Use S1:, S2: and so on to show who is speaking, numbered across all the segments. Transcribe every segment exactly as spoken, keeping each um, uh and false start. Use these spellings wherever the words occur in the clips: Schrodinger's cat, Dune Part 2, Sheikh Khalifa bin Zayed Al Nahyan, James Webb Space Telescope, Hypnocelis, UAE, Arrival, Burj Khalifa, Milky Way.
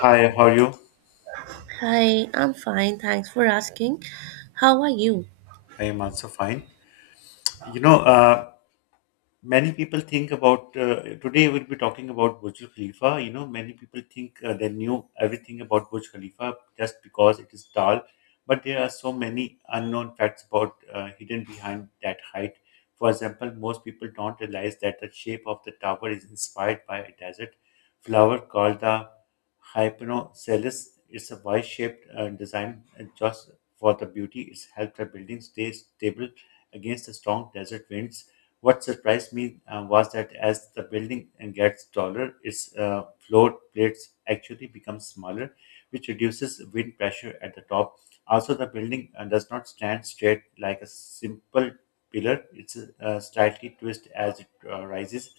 S1: Hi, how are you?
S2: Hi, I'm fine. Thanks for asking. How are you?
S1: I am also fine. You know, uh, Many people think about uh, today we'll be talking about Burj Khalifa. You know, many people think uh, they knew everything about Burj Khalifa just because it is tall, but there are so many unknown facts about uh, hidden behind that height. For example, most people don't realize that the shape of the tower is inspired by a desert flower called the Hypnocelis. It's a Y-shaped uh, design uh, just for the beauty. It's helped the building stay stable against the strong desert winds. What surprised me uh, was that as the building gets taller, its uh, floor plates actually become smaller, which reduces wind pressure at the top. Also, the building uh, does not stand straight like a simple pillar. It's uh, slightly twist as it uh, rises.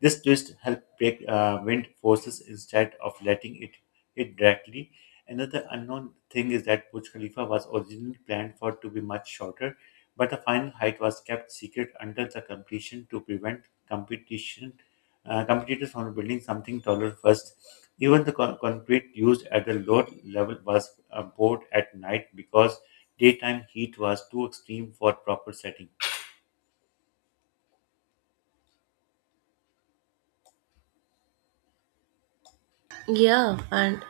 S1: This twist helps break uh, wind forces instead of letting it hit directly. Another unknown thing is that Burj Khalifa was originally planned for to be much shorter, but the final height was kept secret until the completion to prevent competition uh, competitors from building something taller first. Even the con- concrete used at the lower level was uh, poured at night because daytime heat was too extreme for proper setting.
S2: Yeah, and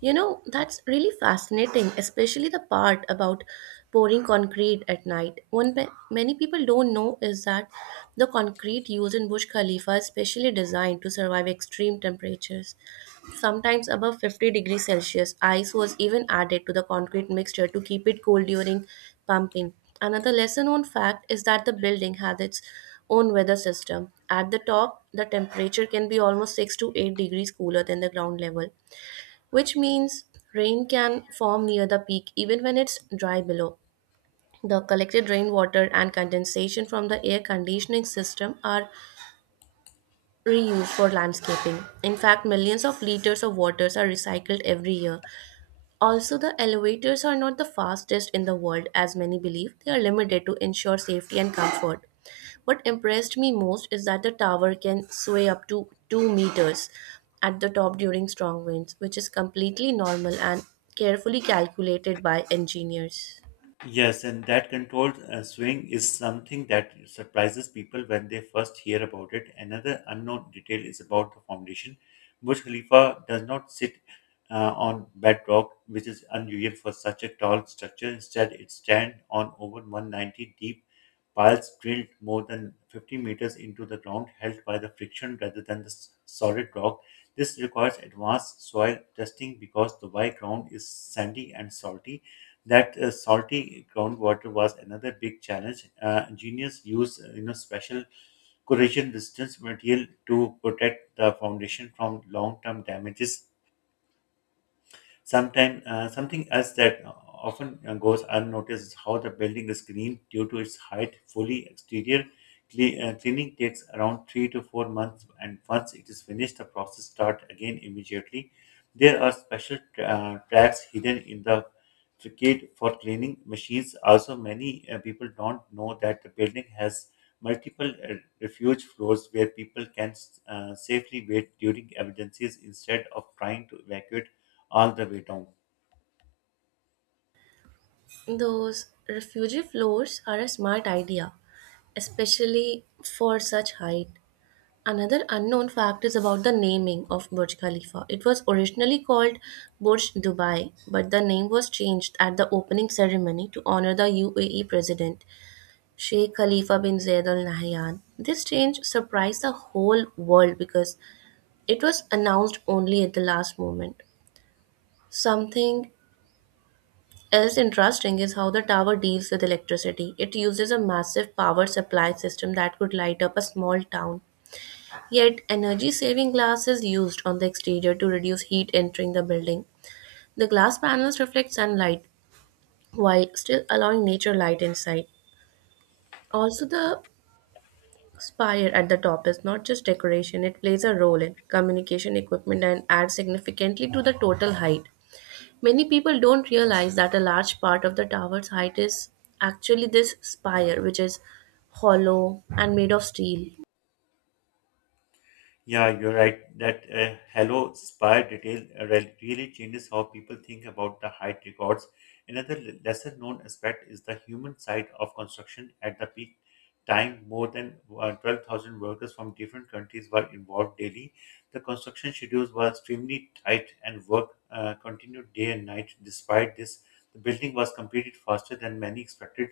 S2: you know, that's really fascinating, especially the part about pouring concrete at night. One ma- many people don't know is that the concrete used in Burj Khalifa is specially designed to survive extreme temperatures, sometimes above fifty degrees Celsius. Ice was even added to the concrete mixture to keep it cool during pumping. Another lesser known fact is that the building had its own weather system. At the top, the temperature can be almost six to eight degrees cooler than the ground level, which means rain can form near the peak even when it's dry below. The collected rainwater and condensation from the air conditioning system are reused for landscaping. In fact, millions of liters of waters are recycled every year. Also, the elevators are not the fastest in the world, as many believe. They are limited to ensure safety and comfort. What impressed me most is that the tower can sway up to two meters at the top during strong winds, which is completely normal and carefully calculated by engineers.
S1: Yes, and that controlled uh, swing is something that surprises people when they first hear about it. Another unknown detail is about the foundation. Burj Khalifa does not sit uh, on bedrock, which is unusual for such a tall structure. Instead, it stands on over one hundred ninety deep piles drilled more than fifty meters into the ground, held by the friction rather than the s- solid rock. This requires advanced soil testing because the Dubai ground is sandy and salty that uh, salty groundwater was another big challenge. Uh, engineers used uh, you know special corrosion resistant material to protect the foundation from long term damages. Sometimes uh, something else that often uh, goes unnoticed is how the building is green due to its height, fully exterior. Cle- uh, cleaning takes around three to four months, and once it is finished, the process starts again immediately. There are special uh, tracks hidden in the facade for cleaning machines. Also, many uh, people don't know that the building has multiple uh, refuge floors where people can uh, safely wait during emergencies instead of trying to evacuate all the way down.
S2: Those refugee floors are a smart idea, especially for such height. Another unknown fact is about the naming of Burj Khalifa. It was originally called Burj Dubai, but the name was changed at the opening ceremony to honor the U A E president, Sheikh Khalifa bin Zayed Al Nahyan. This change surprised the whole world because it was announced only at the last moment. Something else interesting is how the tower deals with electricity. It uses a massive power supply system that could light up a small town. Yet, energy saving glass is used on the exterior to reduce heat entering the building. The glass panels reflect sunlight while still allowing nature light inside. Also, the spire at the top is not just decoration, it plays a role in communication equipment and adds significantly to the total height. Many people don't realize that a large part of the tower's height is actually this spire, which is hollow and made of steel.
S1: Yeah, you're right. That uh, Hello Spire detail uh, re- really changes how people think about the height records. Another l- lesser known aspect is the human side of construction. At the peak time, more than uh, twelve thousand workers from different countries were involved daily. The construction schedules were extremely tight and work uh, continued day and night. Despite this, the building was completed faster than many expected.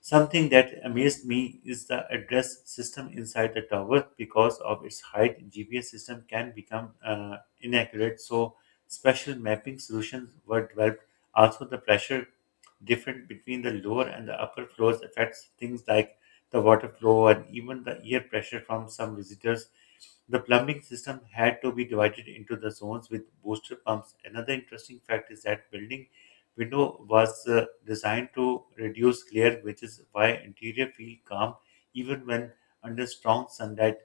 S1: Something that amazed me is the address system inside the tower because of its height. G P S system can become uh, inaccurate, so special mapping solutions were developed. Also, the pressure different between the lower and the upper floors affects things like the water flow and even the air pressure from some visitors. The plumbing system had to be divided into the zones with booster pumps. Another interesting fact is that building window was uh, designed to reduce glare, which is why interior feel calm even when under strong sunlight.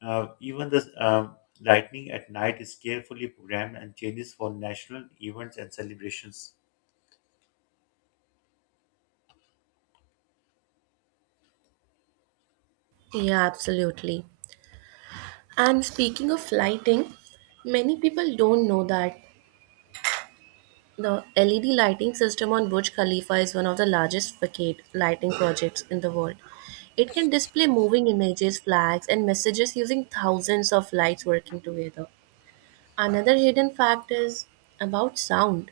S1: Uh, even the um, lightning at night is carefully programmed and changes for national events and celebrations.
S2: Yeah, absolutely. And speaking of lighting, many people don't know that the L E D lighting system on Burj Khalifa is one of the largest facade lighting projects in the world. It can display moving images, flags, and messages using thousands of lights working together. Another hidden fact is about sound.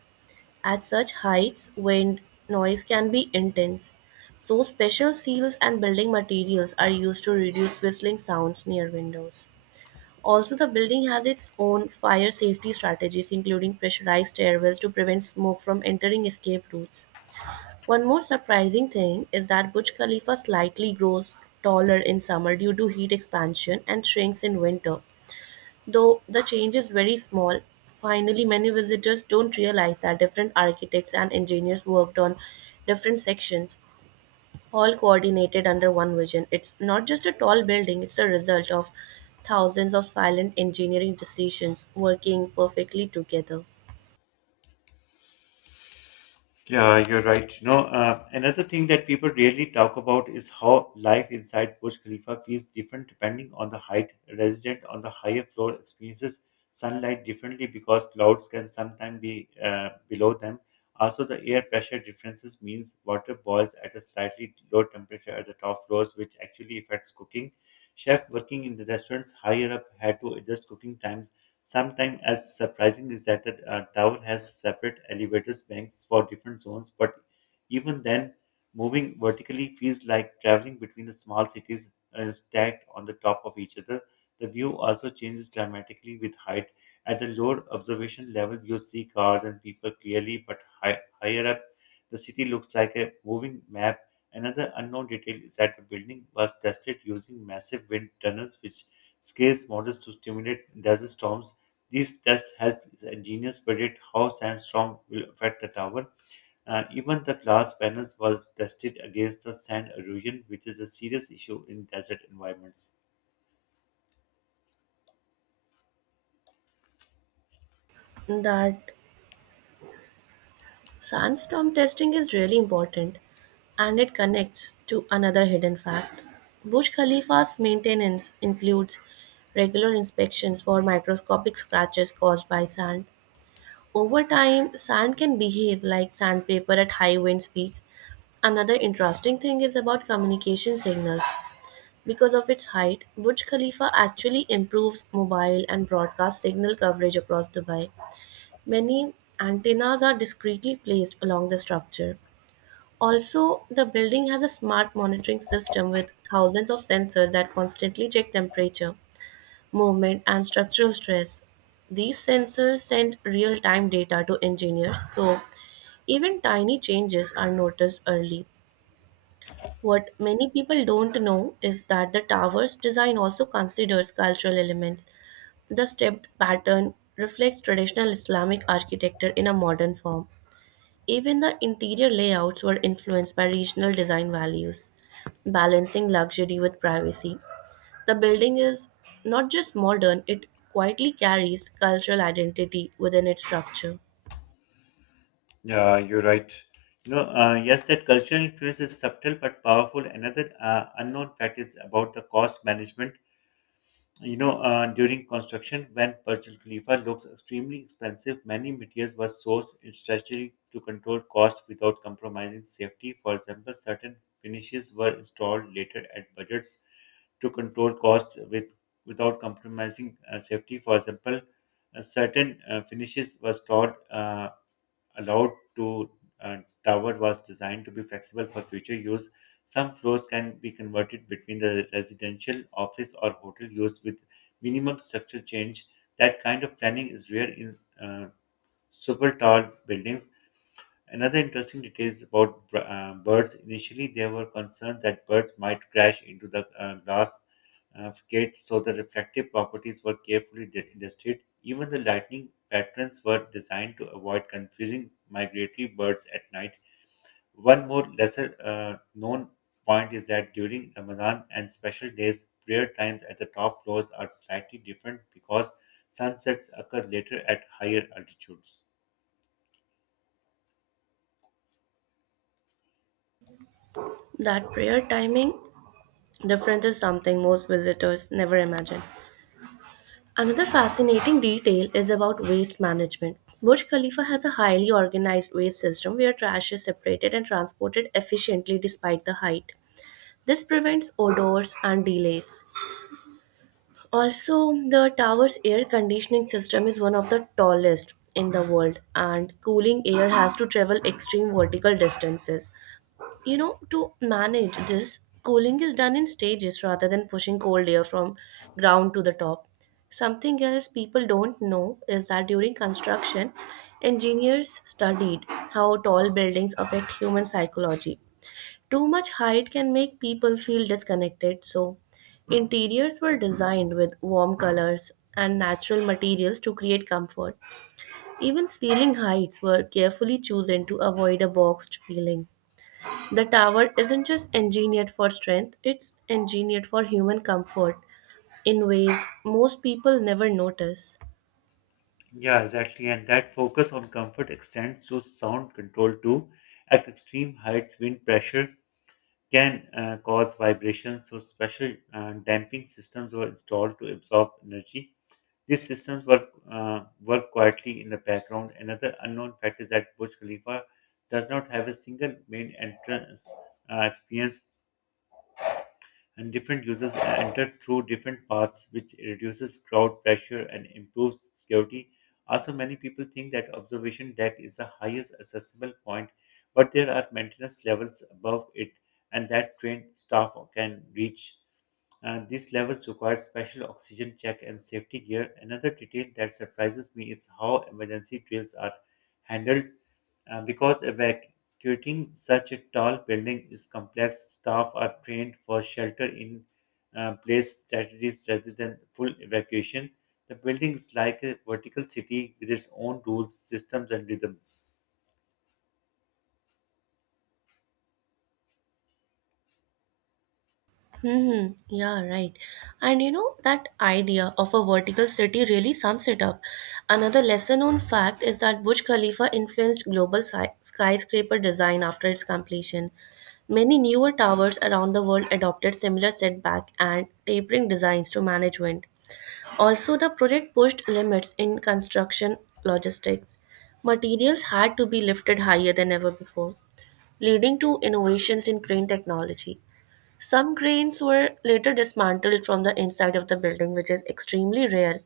S2: At such heights, wind noise can be intense. So, special seals and building materials are used to reduce whistling sounds near windows. Also, the building has its own fire safety strategies, including pressurized stairwells to prevent smoke from entering escape routes. One more surprising thing is that Burj Khalifa slightly grows taller in summer due to heat expansion and shrinks in winter. Though the change is very small, finally, many visitors don't realize that different architects and engineers worked on different sections, all coordinated under one vision. It's not just a tall building, it's a result of thousands of silent engineering decisions working perfectly together.
S1: Yeah, you're right. You know, uh, another thing that people rarely talk about is how life inside Burj Khalifa feels different depending on the height. Resident on the higher floor experiences sunlight differently because clouds can sometimes be uh, below them. Also, the air pressure differences means water boils at a slightly lower temperature at the top floors, which actually affects cooking. Chef working in the restaurants higher up had to adjust cooking times. Sometimes, as surprising is that the uh, tower has separate elevators banks for different zones, but even then, moving vertically feels like traveling between the small cities uh, stacked on the top of each other. The view also changes dramatically with height. At the lower observation level, you see cars and people clearly, but hi- higher up, the city looks like a moving map. Another unknown detail is that the building was tested using massive wind tunnels, which scales models to stimulate desert storms. These tests helped engineers predict how sandstorm will affect the tower. Uh, even the glass panels was tested against the sand erosion, which is a serious issue in desert environments.
S2: That sandstorm testing is really important, and it connects to another hidden fact. Burj Khalifa's maintenance includes regular inspections for microscopic scratches caused by sand. Over time, sand can behave like sandpaper at high wind speeds. Another interesting thing is about communication signals. Because of its height, Burj Khalifa actually improves mobile and broadcast signal coverage across Dubai. Many antennas are discreetly placed along the structure. Also, the building has a smart monitoring system with thousands of sensors that constantly check temperature, movement, and structural stress. These sensors send real time data to engineers so even tiny changes are noticed early. What many people don't know is that the tower's design also considers cultural elements. The stepped pattern reflects traditional Islamic architecture in a modern form. Even the interior layouts were influenced by regional design values, balancing luxury with privacy. The building is not just modern, it quietly carries cultural identity within its structure.
S1: Yeah, you're right. You know, uh, yes, that cultural influence is subtle but powerful. Another uh, unknown fact is about the cost management. You know, uh, during construction, when Burj Khalifa looks extremely expensive, many materials were sourced in strategy to control cost without compromising safety. For example, certain finishes were installed later at budgets to control cost with without compromising uh, safety. For example, uh, certain uh, finishes were stored uh, allowed to uh, tower was designed to be flexible for future use. Some floors can be converted between the residential, office, or hotel use with minimum structure change. That kind of planning is rare in uh, super tall buildings. Another interesting detail is about uh, birds. Initially, there were concerns that birds might crash into the uh, glass uh, gate, so the reflective properties were carefully de- illustrated. Even the lightning patterns were designed to avoid confusing migratory birds at night. One more lesser uh, known point is that during Ramadan and special days, prayer times at the top floors are slightly different because sunsets occur later at higher altitudes.
S2: That prayer timing difference is something most visitors never imagine. Another fascinating detail is about waste management. Burj Khalifa has a highly organized waste system where trash is separated and transported efficiently despite the height. This prevents odors and delays. Also, the tower's air conditioning system is one of the tallest in the world, and cooling air has to travel extreme vertical distances. You know, to manage this, cooling is done in stages rather than pushing cold air from ground to the top. Something else people don't know is that during construction, engineers studied how tall buildings affect human psychology. Too much height can make people feel disconnected, so interiors were designed with warm colors and natural materials to create comfort. Even ceiling heights were carefully chosen to avoid a boxed feeling. The tower isn't just engineered for strength, it's engineered for human comfort in ways most people never notice.
S1: Yeah, exactly. And that focus on comfort extends to sound control too. At extreme heights, wind pressure can uh, cause vibrations, so special uh, damping systems were installed to absorb energy. These systems work, uh, work quietly in the background. Another unknown fact is that Burj Khalifa does not have a single main entrance uh, experience and different users enter through different paths, which reduces crowd pressure and improves security. Also, many people think that observation deck is the highest accessible point, but there are maintenance levels above it, and that trained staff can reach. Uh, these levels require special oxygen check and safety gear. Another detail that surprises me is how emergency drills are handled uh, because evacuating such a tall building is complex, staff are trained for shelter in uh, place strategies rather than full evacuation. The building is like a vertical city with its own rules, systems, and rhythms.
S2: Hmm, yeah, right. And you know, that idea of a vertical city really sums it up. Another lesser known fact is that Burj Khalifa influenced global sci- skyscraper design after its completion. Many newer towers around the world adopted similar setback and tapering designs to management. Also, the project pushed limits in construction logistics. Materials had to be lifted higher than ever before, leading to innovations in crane technology. Some cranes were later dismantled from the inside of the building, which is extremely rare.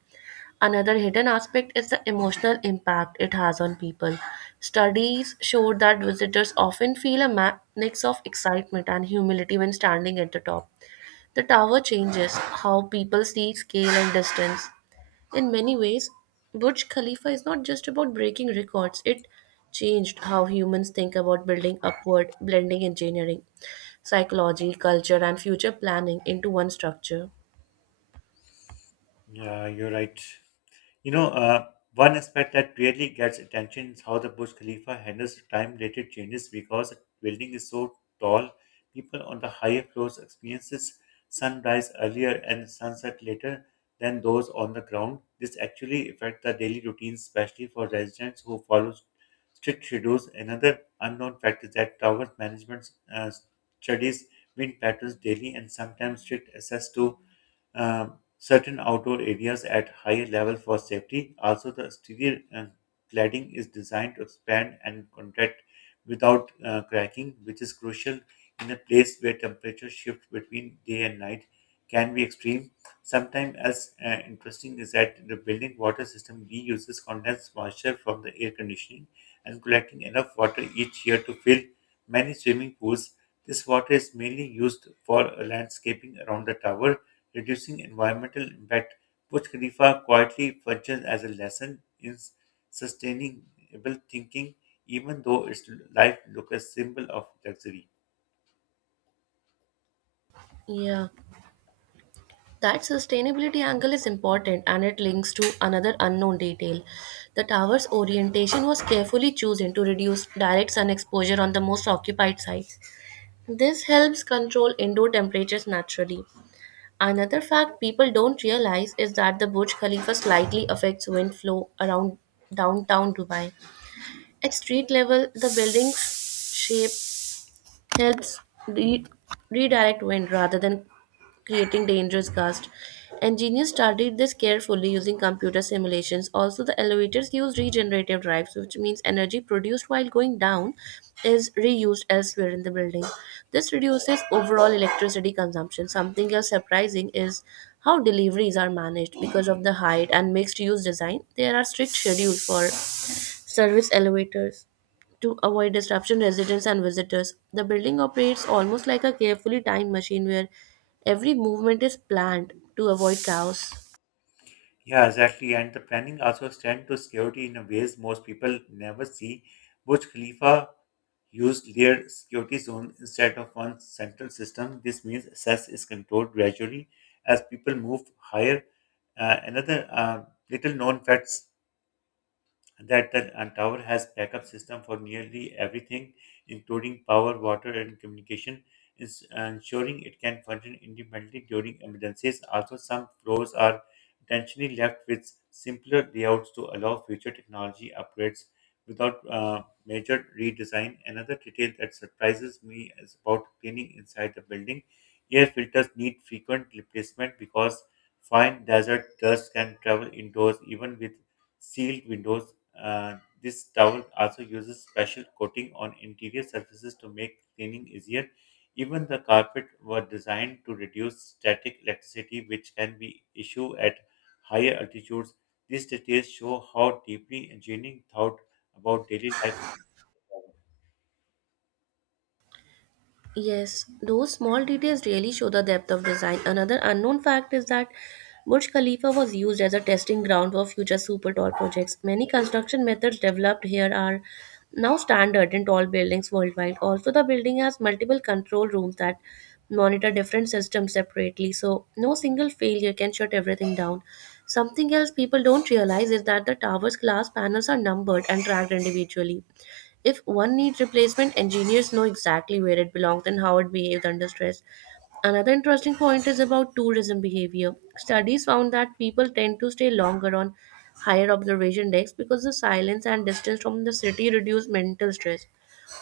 S2: Another hidden aspect is the emotional impact it has on people. Studies showed that visitors often feel a ma- mix of excitement and humility when standing at the top. The tower changes how people see scale and distance. In many ways, Burj Khalifa is not just about breaking records, it changed how humans think about building upward, blending engineering, psychology, culture, and future planning into one structure.
S1: Yeah, you're right. You know, uh, One aspect that really gets attention is how the Burj Khalifa handles time-related changes because the building is so tall. People on the higher floors experiences sunrise earlier and sunset later than those on the ground. This actually affects the daily routines, especially for residents who follow strict schedules. Another unknown fact is that tower management uh, studies wind patterns daily and sometimes strict access to uh, certain outdoor areas at higher level for safety. Also, the exterior uh, cladding is designed to expand and contract without uh, cracking, which is crucial in a place where temperature shift between day and night can be extreme. Sometimes, as uh, interesting is that the building water system reuses condensed moisture from the air conditioning and collecting enough water each year to fill many swimming pools. This water is mainly used for landscaping around the tower reducing environmental impact. Burj Khalifa quietly functions as a lesson in sustainable thinking, even though its life looks a symbol of luxury.
S2: Yeah, that sustainability angle is important and it links to another unknown detail. The tower's orientation was carefully chosen to reduce direct sun exposure on the most occupied sites. This helps control indoor temperatures naturally. Another fact people don't realize is that the Burj Khalifa slightly affects wind flow around downtown Dubai. At street level, the building's shape helps re- redirect wind rather than creating dangerous gusts. Engineers studied this carefully using computer simulations. Also, the elevators use regenerative drives, which means energy produced while going down is reused elsewhere in the building. This reduces overall electricity consumption. Something else surprising is how deliveries are managed because of the height and mixed use design. There are strict schedules for service elevators to avoid disruption residents and visitors. The building operates almost like a carefully timed machine where every movement is planned to avoid chaos.
S1: Yeah, exactly. And the planning also extends to security in a ways most people never see. Burj Khalifa used layered security zones instead of one central system. This means access is controlled gradually as people move higher. Uh, another uh, little known fact that the uh, tower has backup system for nearly everything, including power, water, and communication, is ensuring it can function independently during emergencies. Also, some floors are intentionally left with simpler layouts to allow future technology upgrades without uh, major redesign. Another detail that surprises me is about cleaning inside the building. Air filters need frequent replacement because fine desert dust can travel indoors even with sealed windows. uh, this towel also uses special coating on interior surfaces to make cleaning easier. Even the carpet were designed to reduce static electricity, which can be issue at higher altitudes. These details show how deeply engineering thought about daily life.
S2: Yes, those small details really show the depth of design. Another unknown fact is that Burj Khalifa was used as a testing ground for future super tall projects. Many construction methods developed here are now standard in tall buildings worldwide. Also, the building has multiple control rooms that monitor different systems separately, so no single failure can shut everything down. Something else people don't realize is that the tower's glass panels are numbered and tracked individually. If one needs replacement, engineers know exactly where it belongs and how it behaves under stress. Another interesting point is about tourism behavior. Studies found that people tend to stay longer on higher observation decks because the silence and distance from the city reduce mental stress.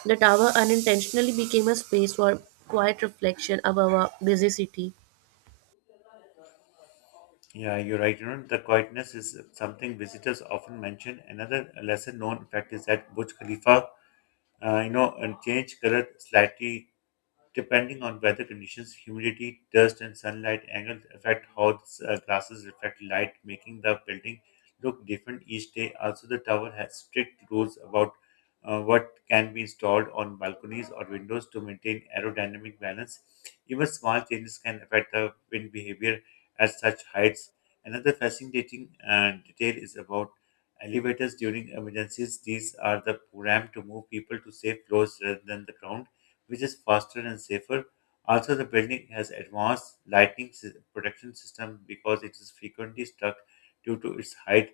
S2: The tower unintentionally became a space for quiet reflection above a busy city.
S1: Yeah, you're right. You know, the quietness is something visitors often mention. Another lesser known fact is that Burj Khalifa, uh, you know, and change color slightly depending on weather conditions, humidity, dust, and sunlight angles affect how the s- uh, glasses reflect light, making the building look different each day. Also, the tower has strict rules about uh, what can be installed on balconies or windows to maintain aerodynamic balance. Even small changes can affect the wind behavior at such heights. Another fascinating uh, detail is about elevators during emergencies. These are the program to move people to safe floors rather than the ground, which is faster and safer. Also, the building has advanced lightning sy- protection system because it is frequently struck due to its height.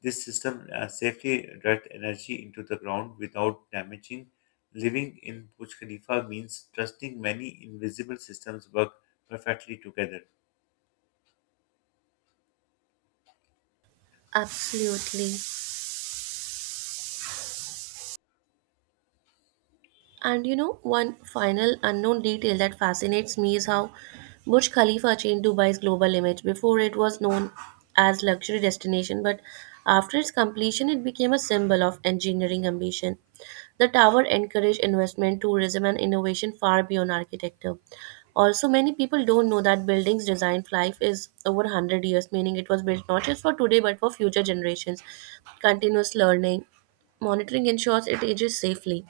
S1: This system uh, safely directs energy into the ground without damaging. Living in Burj Khalifa means trusting many invisible systems work perfectly together.
S2: Absolutely. And you know, one final unknown detail that fascinates me is how Burj Khalifa changed Dubai's global image. Before it was known as luxury destination, but after its completion it became a symbol of engineering ambition. The tower encouraged investment, tourism and innovation far beyond architecture. Also, many people don't know that building's design life is over one hundred years, meaning it was built not just for today but for future generations. Continuous learning, monitoring ensures it ages safely.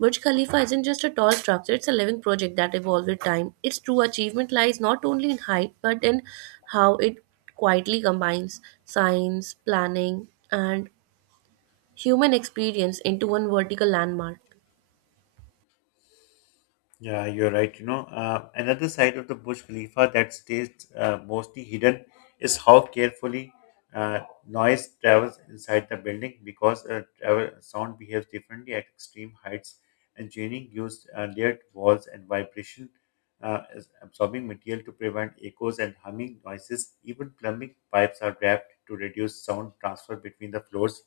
S2: Burj Khalifa isn't just a tall structure, it's a living project that evolves with time. Its true achievement lies not only in height, but in how it quietly combines science, planning, and human experience into one vertical landmark.
S1: Yeah, you're right. You know, uh, another side of the Burj Khalifa that stays uh, mostly hidden is how carefully uh, noise travels inside the building because uh, travel, sound behaves differently at extreme heights. Engineering used uh, layered walls and vibration uh, as absorbing material to prevent echoes and humming noises. Even plumbing pipes are wrapped to reduce sound transfer between the floors.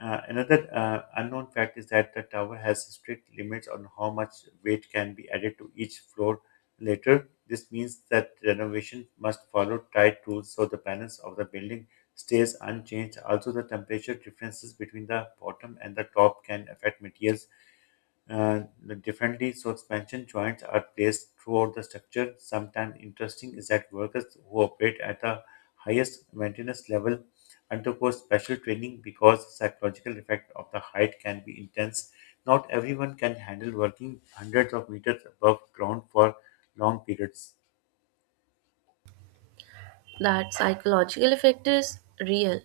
S1: Uh, another uh, unknown fact is that the tower has strict limits on how much weight can be added to each floor later. This means that renovation must follow tight rules so the balance of the building stays unchanged. Also, the temperature differences between the bottom and the top can affect materials uh, differently, so expansion joints are placed throughout the structure. Sometimes interesting is that workers who operate at the highest maintenance level undergo special training because the psychological effect of the height can be intense. Not everyone can handle working hundreds of meters above ground for long periods.
S2: That psychological effect is real,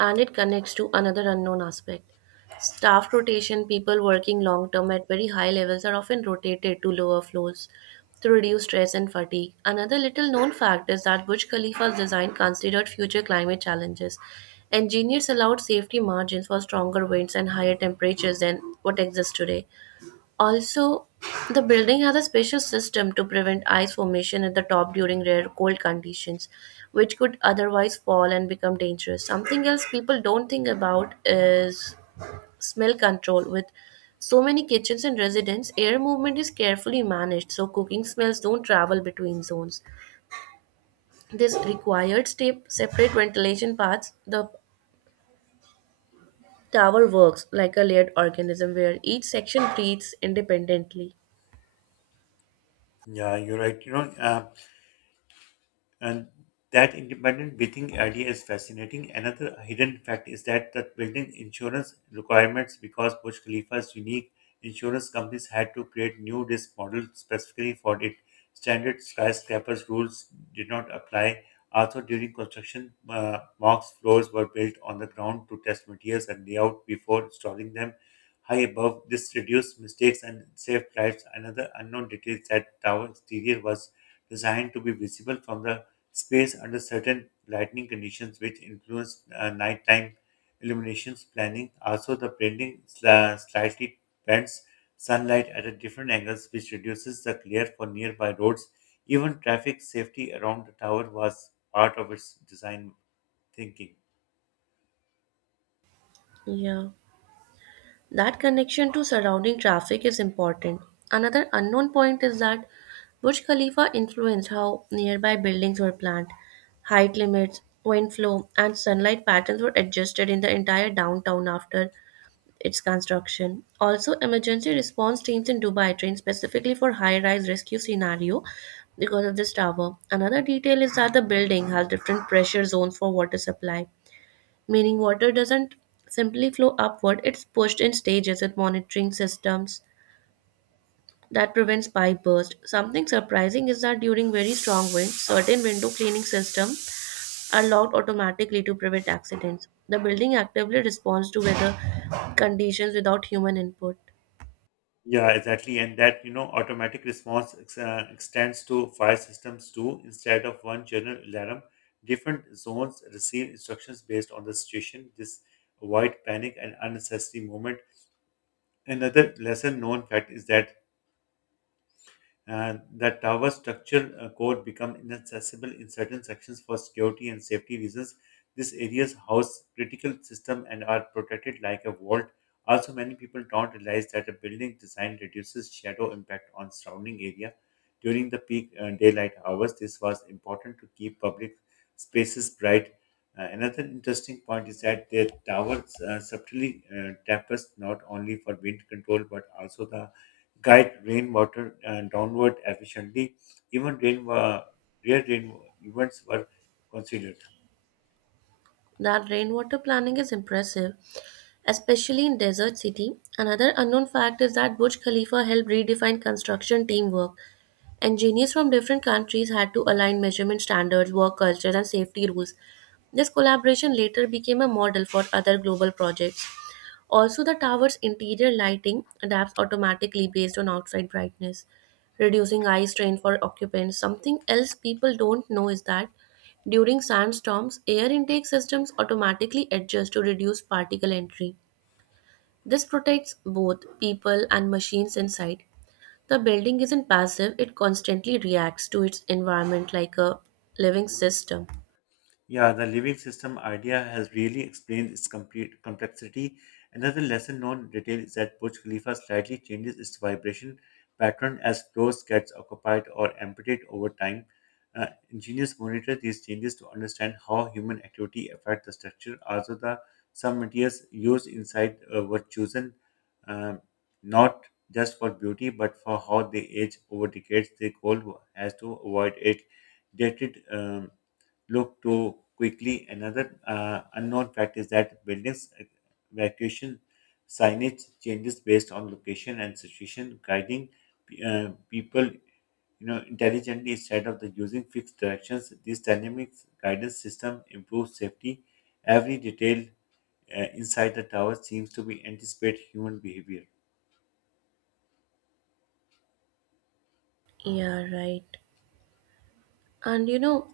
S2: and it connects to another unknown aspect. Staff rotation, people working long term at very high levels are often rotated to lower floors to reduce stress and fatigue. Another little known fact is that Burj Khalifa's design considered future climate challenges. Engineers allowed safety margins for stronger winds and higher temperatures than what exists today. Also, the building has a special system to prevent ice formation at the top during rare cold conditions, which could otherwise fall and become dangerous. Something else people don't think about is smell control. With so many kitchens and residents, air movement is carefully managed so cooking smells don't travel between zones. This required step separate ventilation paths. The tower works like a layered organism where each section breathes independently.
S1: Yeah, you're right. You know, uh, And that independent breathing idea is fascinating. Another hidden fact is that the building insurance requirements, because Burj Khalifa's unique insurance companies had to create new risk models specifically for it. Standard skyscrapers rules did not apply. Also, during construction, uh, mock floors were built on the ground to test materials and layout before installing them high above. This reduced mistakes and saved lives. Another unknown detail is that tower exterior was designed to be visible from the space under certain lighting conditions, which influence uh, nighttime illuminations planning. Also, the blending sli- slightly bends sunlight at a different angles, which reduces the glare for nearby roads. Even traffic safety around the tower was part of its design thinking.
S2: Yeah. That connection to surrounding traffic is important. Another unknown point is that Burj Khalifa influenced how nearby buildings were planned. Height limits, wind flow, and sunlight patterns were adjusted in the entire downtown after its construction. Also, emergency response teams in Dubai trained specifically for high-rise rescue scenario because of this tower. Another detail is that the building has different pressure zones for water supply, meaning water doesn't simply flow upward, it's pushed in stages with monitoring systems that prevents pipe burst. Something surprising is that during very strong winds, certain window cleaning systems are locked automatically to prevent accidents. The building actively responds to weather conditions without human input.
S1: Yeah, exactly. And that, you know, automatic response ex- uh, extends to fire systems too. Instead of one general alarm, different zones receive instructions based on the situation. This avoid panic and unnecessary movement. Another lesser known fact is that uh, the tower structure uh, code become inaccessible in certain sections for security and safety reasons. These areas house critical system and are protected like a vault. Also, many people don't realize that a building design reduces shadow impact on surrounding area. During the peak uh, daylight hours, this was important to keep public spaces bright. Uh, another interesting point is that the towers uh, subtly uh, tapers not only for wind control but also the guide rainwater uh, downward efficiently. Even rain, uh, rare rain events were considered.
S2: That rainwater planning is impressive, especially in desert city. Another unknown fact is that Burj Khalifa helped redefine construction teamwork. Engineers from different countries had to align measurement standards, work cultures, and safety rules. This collaboration later became a model for other global projects. Also, the tower's interior lighting adapts automatically based on outside brightness, reducing eye strain for occupants. Something else people don't know is that during sandstorms, air intake systems automatically adjust to reduce particle entry. This protects both people and machines inside. The building isn't passive, it constantly reacts to its environment like a living system.
S1: Yeah, the living system idea has really explained its complete complexity. Another lesser known detail is that Burj Khalifa slightly changes its vibration pattern as floors gets occupied or emptied over time. Uh, Engineers monitor these changes to understand how human activity affects the structure. Also, the some materials used inside uh, were chosen um, not just for beauty but for how they age over decades. The goal was- has to avoid it dated. Um, look too quickly. Another uh, unknown fact is that buildings uh, evacuation signage changes based on location and situation, guiding uh, people you know intelligently instead of the using fixed directions. This dynamic guidance system improves safety. Every detail uh, inside the tower seems to be anticipate human behavior.
S2: Yeah, right. And you know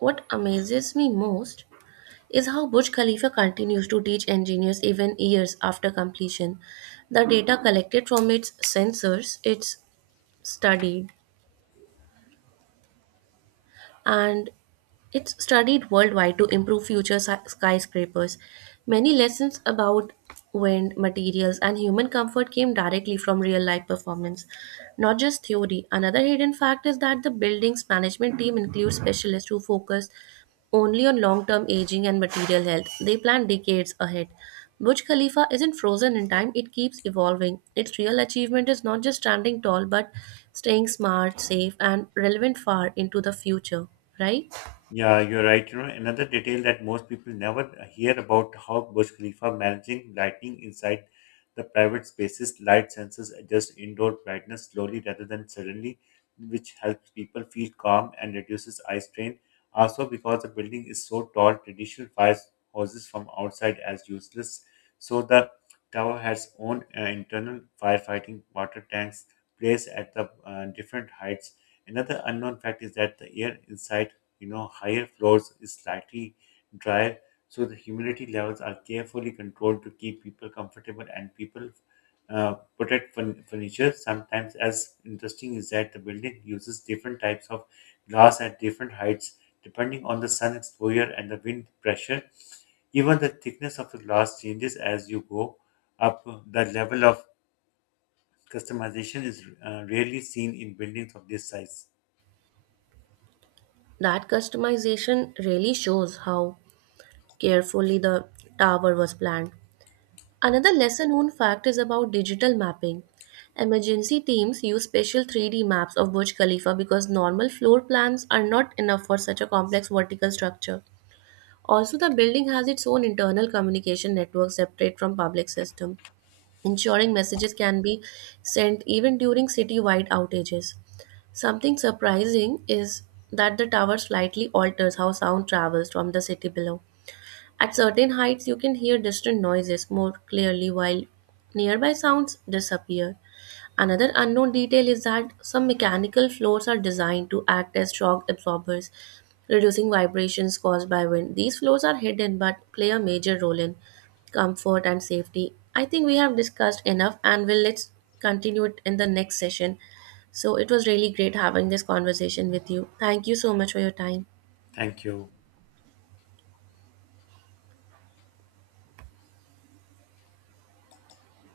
S2: what amazes me most? Is how Burj Khalifa continues to teach engineers even years after completion. The data collected from its sensors is studied, and it's studied worldwide to improve future si- skyscrapers. Many lessons about wind, materials, and human comfort came directly from real life performance, not just theory. Another hidden fact is that the building's management team includes specialists who focus only on long term aging and material health. They plan decades ahead. Burj Khalifa isn't frozen in time, it keeps evolving. Its real achievement is not just standing tall, but staying smart, safe, and relevant far into the future, right?
S1: Yeah, you're right. You know, another detail that most people never hear about how Burj Khalifa managing lighting inside the private spaces, light sensors adjust indoor brightness slowly rather than suddenly, which helps people feel calm and reduces eye strain. Also, because the building is so tall, traditional fire hoses from outside as useless. So the tower has own uh, internal firefighting water tanks placed at the uh, different heights. Another unknown fact is that the air inside you know higher floors is slightly drier, so the humidity levels are carefully controlled to keep people comfortable and people uh, protect furn- furniture. Sometimes as interesting is that the building uses different types of glass at different heights depending on the sun exposure and the wind pressure. Even the thickness of the glass changes as you go up. The level of customization is uh, rarely seen in buildings of this size.
S2: That customization really shows how carefully the tower was planned. Another lesser known fact is about digital mapping. Emergency teams use special three D maps of Burj Khalifa because normal floor plans are not enough for such a complex vertical structure. Also, the building has its own internal communication network separate from public system, ensuring messages can be sent even during city-wide outages. Something surprising is that the tower slightly alters how sound travels from the city below. At certain heights, you can hear distant noises more clearly while nearby sounds disappear. Another unknown detail is that some mechanical floors are designed to act as shock absorbers, reducing vibrations caused by wind. These floors are hidden but play a major role in comfort and safety. I think we have discussed enough and we'll let's continue it in the next session. So it was really great having this conversation with you. Thank you so much for your time.
S1: Thank you.